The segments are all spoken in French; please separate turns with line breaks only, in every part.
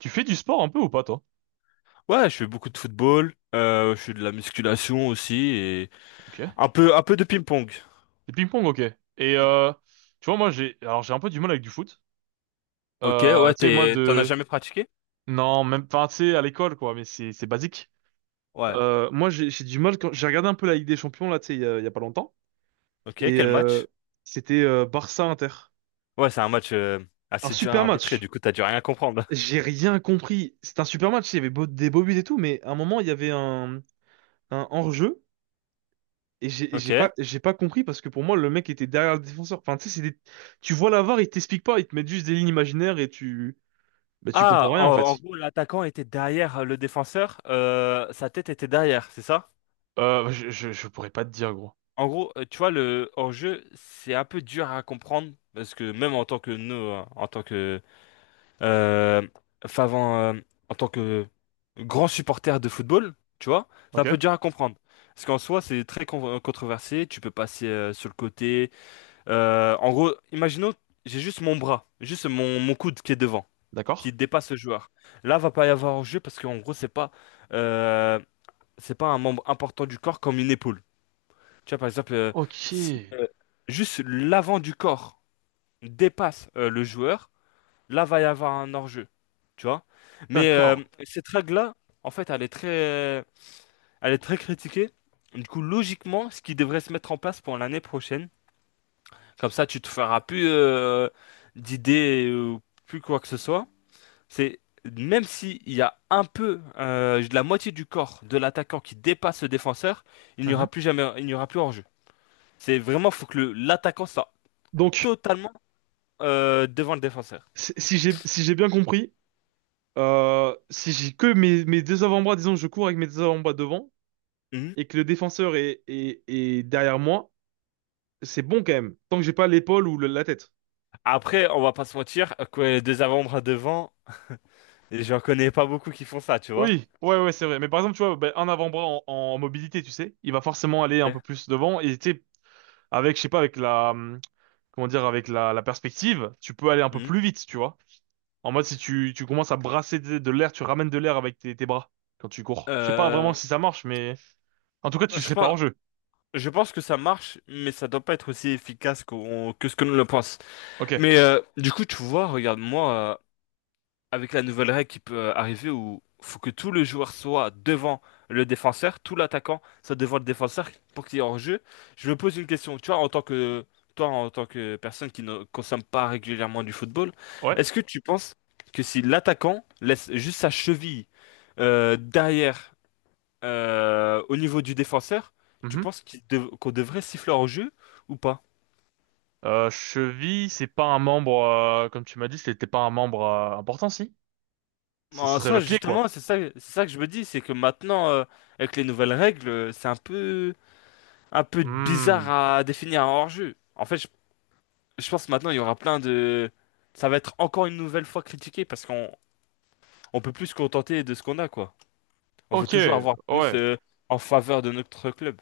Tu fais du sport un peu ou pas, toi?
Ouais, je fais beaucoup de football, je fais de la musculation aussi et
Ok. Le
un peu de ping-pong.
ping-pong, ok. Et
Mm.
tu vois, moi, j'ai alors j'ai un peu du mal avec du foot.
Ok, ouais,
Tu sais, moi,
t'en as
de...
jamais pratiqué?
Non, même... Enfin, tu sais, à l'école, quoi, mais c'est basique.
Ouais.
Moi, j'ai du mal quand... J'ai regardé un peu la Ligue des Champions, là, tu sais, il y a pas longtemps.
Ok,
Et
quel match?
c'était Barça-Inter.
Ouais, c'est un match
Un
assez dur à
super
arbitrer,
match.
du coup t'as dû rien comprendre.
J'ai rien compris. C'était un super match, il y avait des beaux buts et tout, mais à un moment, il y avait un hors-jeu. Et j'ai et
Ok.
j'ai pas, j'ai pas compris parce que pour moi, le mec était derrière le défenseur. Enfin, tu sais, c'est des... Tu vois la VAR, ils t'expliquent pas, ils te mettent juste des lignes imaginaires et bah, tu
Ah,
comprends rien
en,
en
En
fait.
gros, l'attaquant était derrière le défenseur, sa tête était derrière, c'est ça?
Je pourrais pas te dire, gros.
En gros, tu vois, le hors-jeu, c'est un peu dur à comprendre, parce que même en tant que nous, hein, Euh, Favant, euh, en tant que grand supporter de football, tu vois, c'est un peu
Ok?
dur à comprendre. Parce qu'en soi, controversé, tu peux passer sur le côté. En gros, imaginons, j'ai juste mon bras, juste mon coude qui est devant, qui
D'accord?
dépasse le joueur. Là, va pas y avoir jeu parce qu'en gros, euh, c'est pas un membre important du corps comme une épaule. Tu vois, par exemple,
Ok,
si juste l'avant du corps dépasse le joueur, là va y avoir un hors-jeu, tu vois. Mais
d'accord.
cette règle-là, en fait, elle est très critiquée. Du coup, logiquement, ce qui devrait se mettre en place pour l'année prochaine, comme ça, tu te feras plus d'idées ou plus quoi que ce soit. C'est même s'il y a un peu de la moitié du corps de l'attaquant qui dépasse le défenseur, il n'y aura
Mhm.
plus jamais, il n'y aura plus hors-jeu. C'est vraiment, faut que l'attaquant soit
Donc,
totalement devant le défenseur.
si j'ai bien compris, si j'ai que mes deux avant-bras, disons, je cours avec mes deux avant-bras devant
Mhm.
et que le défenseur est derrière moi, c'est bon quand même, tant que j'ai pas l'épaule ou la tête.
Après, on va pas se mentir, que deux avant-bras devant, j'en connais pas beaucoup qui font ça, tu vois.
Oui, ouais, ouais, c'est vrai. Mais par exemple, tu vois, ben, un avant-bras en mobilité, tu sais, il va forcément aller un peu
Ok.
plus devant. Et tu sais, avec, je sais pas, avec la, comment dire, avec la perspective, tu peux aller un peu plus
Mhm.
vite, tu vois. En mode, si tu commences à brasser de l'air, tu ramènes de l'air avec tes bras quand tu cours. Je sais pas vraiment
Euh,
si ça marche, mais en tout cas, tu
je
serais pas
pense,
hors jeu.
je pense que ça marche, mais ça doit pas être aussi efficace que ce que nous le pense.
Ok.
Mais du coup, tu vois, regarde-moi avec la nouvelle règle qui peut arriver où faut que tout le joueur soit devant le défenseur, tout l'attaquant soit devant le défenseur pour qu'il y ait hors-jeu. Je me pose une question, tu vois, en tant que toi, en tant que personne qui ne consomme pas régulièrement du football,
Ouais.
est-ce que tu penses que si l'attaquant laisse juste sa cheville derrière au niveau du défenseur, tu
Mhm.
penses qu'on devrait siffler hors-jeu ou pas?
Cheville, c'est pas un membre, comme tu m'as dit, c'était pas un membre important, si? Ce
En
serait
soi,
le pied, quoi.
justement, c'est ça que je me dis, c'est que maintenant, avec les nouvelles règles, c'est un peu bizarre
Hmm.
à définir un hors-jeu. En fait, je pense que maintenant il y aura plein de... Ça va être encore une nouvelle fois critiqué parce qu'on on peut plus se contenter de ce qu'on a, quoi. On veut
Ok.
toujours avoir plus
Ouais.
en faveur de notre club.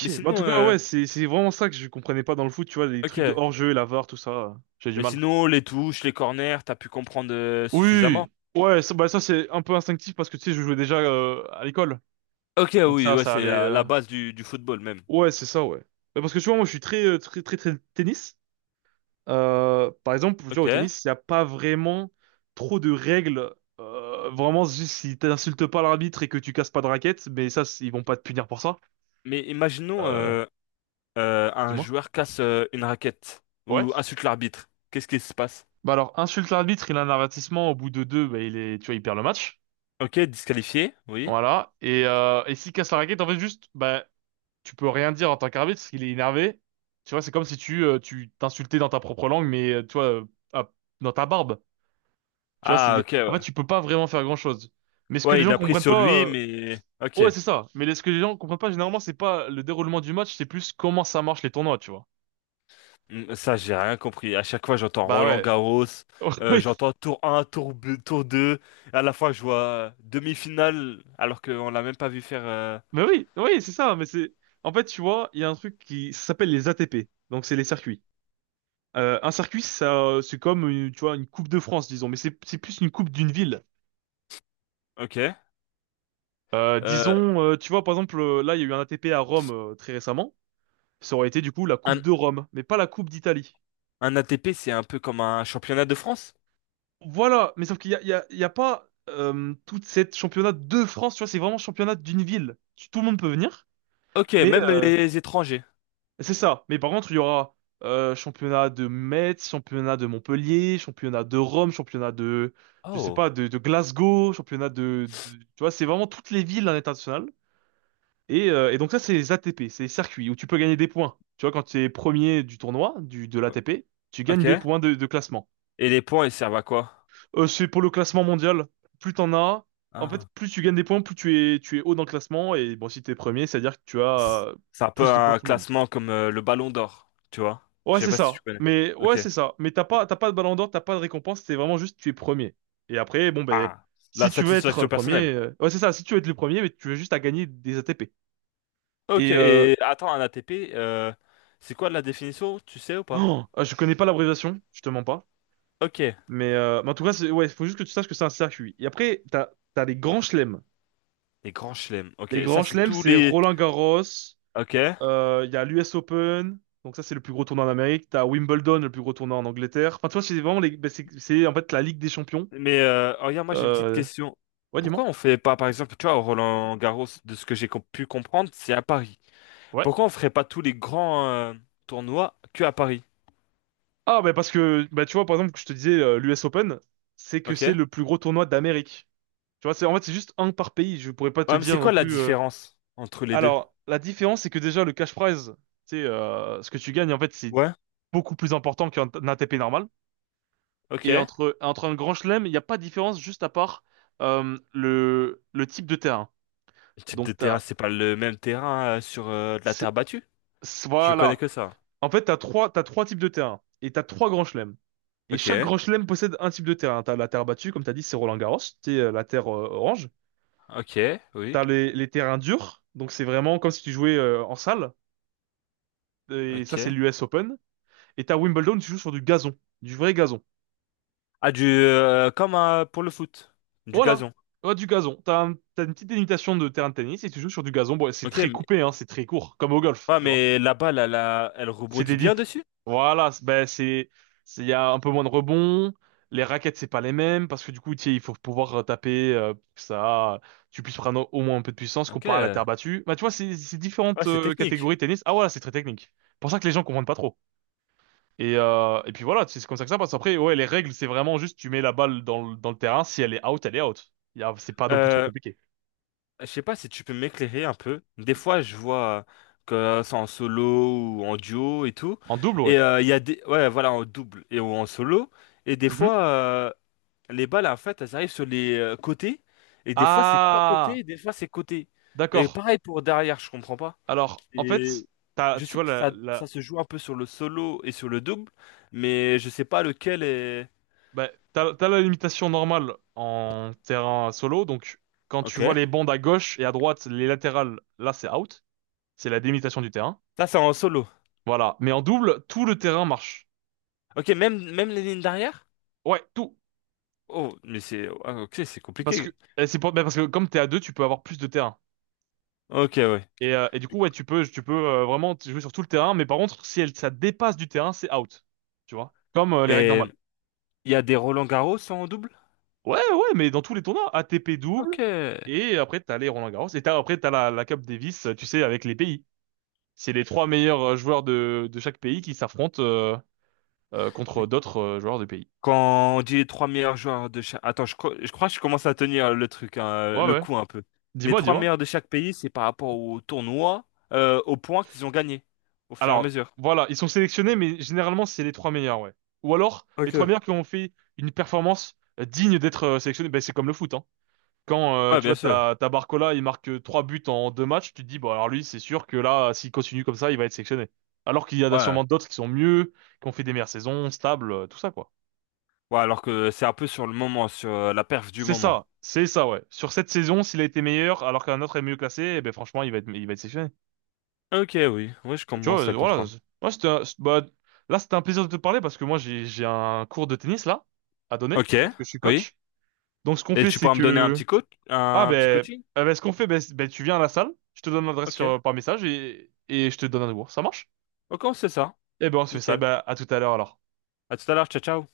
Mais
bah, en
sinon,
tout cas, ouais, c'est vraiment ça que je comprenais pas dans le foot, tu vois, les trucs de
ok.
hors-jeu, la VAR, tout ça, j'ai du
Et
mal.
sinon, les touches, les corners, t'as pu comprendre suffisamment.
Oui, ouais, ça, bah, ça c'est un peu instinctif parce que tu sais, je jouais déjà à l'école,
Ok,
donc
oui,
ça,
ouais,
ça
c'est
allait.
la base du football même.
Ouais, c'est ça, ouais. Bah, parce que tu vois, moi, je suis très, très, très, très tennis. Par exemple, tu vois, au
Ok.
tennis, il n'y a pas vraiment trop de règles. Vraiment, juste si t'insultes pas l'arbitre et que tu casses pas de raquette, mais ça, ils vont pas te punir pour ça.
Mais imaginons
Euh,
un
dis-moi.
joueur casse une raquette
Ouais.
ou insulte l'arbitre. Qu'est-ce qui se passe?
Bah alors, insulte l'arbitre, il a un avertissement, au bout de deux, bah tu vois, il perd le match.
Ok, disqualifié, oui.
Voilà. Et s'il casse la raquette, en fait, juste, bah, tu peux rien dire en tant qu'arbitre, parce qu'il est énervé. Tu vois, c'est comme si tu t'insultais dans ta propre langue, mais, tu vois, à- dans ta barbe. Tu vois,
Ah,
c'est,
ok,
en fait,
ouais.
tu peux pas vraiment faire grand-chose. Mais ce que les
Ouais, il
gens
l'a pris
comprennent
sur
pas,
lui, mais... Ok.
ouais, c'est ça. Mais ce que les gens comprennent pas, généralement, c'est pas le déroulement du match, c'est plus comment ça marche les tournois, tu vois.
Hmm, ça, j'ai rien compris. À chaque fois, j'entends
Bah
Roland
ouais.
Garros, j'entends tour un, tour 2. À la fois, je vois demi-finale, alors qu'on l'a même pas vu faire...
Mais oui, oui, c'est ça. Mais c'est, en fait, tu vois, il y a un truc qui ça s'appelle les ATP. Donc c'est les circuits. Un circuit, ça, c'est comme, tu vois, une coupe de France, disons. Mais c'est plus une coupe d'une ville.
ok. Euh,
Disons, tu vois, par exemple, là, il y a eu un ATP à Rome très récemment. Ça aurait été du coup la coupe
un,
de Rome, mais pas la coupe d'Italie.
un ATP, c'est un peu comme un championnat de France?
Voilà. Mais sauf qu'il y a pas toute cette championnat de France. Tu vois, c'est vraiment championnat d'une ville. Tout le monde peut venir.
Ok,
Mais
même les étrangers.
c'est ça. Mais par contre, il y aura championnat de Metz, championnat de Montpellier, championnat de Rome, championnat de, je sais
Oh,
pas, de Glasgow, championnat de, tu vois, c'est vraiment toutes les villes à l'international. Et donc ça, c'est les ATP, c'est les circuits où tu peux gagner des points. Tu vois, quand tu es premier du tournoi, de l'ATP, tu gagnes
ok.
des points de classement.
Et les points, ils servent à quoi?
C'est pour le classement mondial. Plus t'en as, en fait,
Ah.
plus tu gagnes des points, plus tu es haut dans le classement. Et bon, si t'es premier, c'est-à-dire que tu
C'est
as
c'est un peu
plus de points
un
que tout le monde.
classement comme le Ballon d'Or, tu vois? Je
Ouais,
sais
c'est
pas si
ça.
tu connais.
Mais ouais,
Ok.
c'est ça. Mais t'as pas de ballon d'or, t'as pas de récompense, c'est vraiment juste tu es premier. Et après, bon ben,
Ah,
si
la
tu veux être
satisfaction
le premier,
personnelle.
ouais, c'est ça. Si tu veux être le premier, mais tu veux juste à gagner des ATP.
Ok,
Et
et attends, un ATP, c'est quoi la définition, tu sais ou pas?
oh, ah, je connais pas l'abréviation, je te mens pas.
Ok,
Mais en tout cas, c'est... ouais, faut juste que tu saches que c'est un circuit. Et après, t'as les grands chelems.
les grands chelems. Ok,
Les grands
ça c'est
chelems,
tous
c'est
les...
Roland-Garros.
Ok,
Il y a l'US Open. Donc ça, c'est le plus gros tournoi en Amérique. T'as Wimbledon, le plus gros tournoi en Angleterre. Enfin, tu vois, c'est vraiment ben, c'est en fait la Ligue des Champions.
mais oh, regarde, moi j'ai une petite
Euh...
question.
Ouais,
Pourquoi
dis-moi.
on fait pas, par exemple, tu vois, au Roland-Garros, de ce que pu comprendre, c'est à Paris.
Ouais.
Pourquoi on ferait pas tous les grands tournois que à Paris?
Ah, bah parce que, bah tu vois, par exemple, que je te disais, l'US Open, c'est que c'est
Ok?
le plus gros tournoi d'Amérique. Tu vois, c'est, en fait, c'est juste un par pays. Je pourrais pas te
Ouais, mais c'est
dire non
quoi la
plus.
différence entre les deux?
Alors, la différence, c'est que déjà, le cash prize, tu sais, ce que tu gagnes, en fait, c'est
Ouais,
beaucoup plus important qu'un un ATP normal.
ok.
Et
Le
entre un grand chelem, il n'y a pas de différence juste à part le type de terrain.
type de
Donc,
terrain,
t'as.
c'est pas le même terrain sur de la
c'est-
terre battue? Je connais
Voilà.
que ça.
En fait, t'as trois types de terrains et t'as trois grands chelems. Et
Ok,
chaque grand chelem possède un type de terrain. T'as la terre battue, comme t'as dit, c'est Roland-Garros, c'est la terre orange.
ok, oui,
T'as les terrains durs, donc c'est vraiment comme si tu jouais en salle. Et ça, c'est
ok.
l'US Open. Et t'as Wimbledon, tu joues sur du gazon, du vrai gazon.
Ah, du, comme pour le foot, du
Voilà,
gazon.
ouais, du gazon. T'as t'as une petite délimitation de terrain de tennis et tu joues sur du gazon. Bon, c'est
Ok,
très
mais,
coupé, hein, c'est très court, comme au golf,
ouais,
tu vois.
mais la balle, elle, elle
C'est
rebondit
des
bien
dips.
dessus.
Voilà, il y a un peu moins de rebonds. Les raquettes, c'est pas les mêmes parce que du coup, tu sais, il faut pouvoir taper pour que ça, tu puisses prendre au moins un peu de puissance
Ok,
comparé à la terre
ouais,
battue. Bah, tu vois, c'est différentes
c'est technique.
catégories de tennis. Ah voilà, c'est très technique. C'est pour ça que les gens comprennent pas trop. Et puis voilà, c'est comme ça que ça passe. Après, ouais, les règles, c'est vraiment juste, tu mets la balle dans, dans le terrain. Si elle est out, elle est out. C'est pas non plus trop
Euh,
compliqué.
je sais pas si tu peux m'éclairer un peu. Des fois, je vois que c'est en solo ou en duo et tout.
En double, ouais.
Et il y a des, ouais, voilà, en double et ou en solo. Et des
Mhm.
fois, les balles, en fait, elles arrivent sur les côtés. Et des fois, c'est pas côté,
Ah,
et des fois, c'est côté. Et
d'accord.
pareil pour derrière, je comprends pas.
Alors, en
Et
fait,
je
tu
sais
vois,
que ça se joue un peu sur le solo et sur le double, mais je sais pas lequel est.
bah, t'as la limitation normale en terrain solo, donc quand tu vois
Ok.
les bandes à gauche et à droite, les latérales, là c'est out, c'est la délimitation du terrain.
Ça, c'est en solo.
Voilà, mais en double, tout le terrain marche.
Ok, même les lignes d'arrière?
Ouais, tout,
Oh, mais c'est. Ah, ok, c'est
parce que
compliqué.
et c'est pas, bah, parce que comme t'es à deux, tu peux avoir plus de terrain.
Ok, ouais.
Et du coup, ouais, tu peux vraiment jouer sur tout le terrain, mais par contre, si elle, ça dépasse du terrain, c'est out, tu vois, comme les règles
Et
normales.
il y a des Roland-Garros en double?
Ouais, ouais, mais dans tous les tournois, ATP double,
Ok.
et après t'as les Roland-Garros, et après t'as la Cup Davis, tu sais, avec les pays. C'est les trois meilleurs joueurs de chaque pays qui s'affrontent contre d'autres joueurs de pays.
Quand on dit les trois meilleurs joueurs de chaque. Attends, je crois que je commence à tenir le truc, hein,
Ouais,
le
ouais.
coup un peu. Les
Dis-moi,
trois
dis-moi.
meilleurs de chaque pays, c'est par rapport au tournoi, aux points qu'ils ont gagnés au fur et à
Alors,
mesure.
voilà, ils sont sélectionnés, mais généralement, c'est les trois meilleurs, ouais. Ou alors, les trois
Ok.
meilleurs qui ont fait une performance digne d'être sélectionnés. Ben, c'est comme le foot, hein. Quand,
Ouais,
tu
bien
vois,
sûr.
t'as Barcola, il marque trois buts en deux matchs, tu te dis, bon, alors lui, c'est sûr que là, s'il continue comme ça, il va être sélectionné. Alors qu'il y en a
Ouais.
sûrement d'autres qui sont mieux, qui ont fait des meilleures saisons, stables, tout ça, quoi.
Ouais, alors que c'est un peu sur le moment, sur la perf du moment.
C'est ça, ouais. Sur cette saison, s'il a été meilleur alors qu'un autre est mieux classé, eh ben franchement, il va être sélectionné.
Ok, oui, oui, je
Tu vois,
commence à
voilà.
comprendre.
c'est- Moi, c'était, un- c'est- bah, là, c'était un plaisir de te parler parce que moi, j'ai un cours de tennis là à donner
Ok,
parce que je suis
oui.
coach. Donc, ce qu'on
Et
fait,
tu
c'est
pourras me donner un
que,
petit coach,
ah
un petit
ben,
coaching?
ce qu'on fait, ben, ben, tu viens à la salle, je te donne l'adresse
Ok.
sur par message et je te donne un cours. Ça marche?
Ok, on sait ça.
Eh ben, on se fait ça.
Nickel.
Ben, à tout à l'heure alors.
À tout à l'heure, ciao, ciao.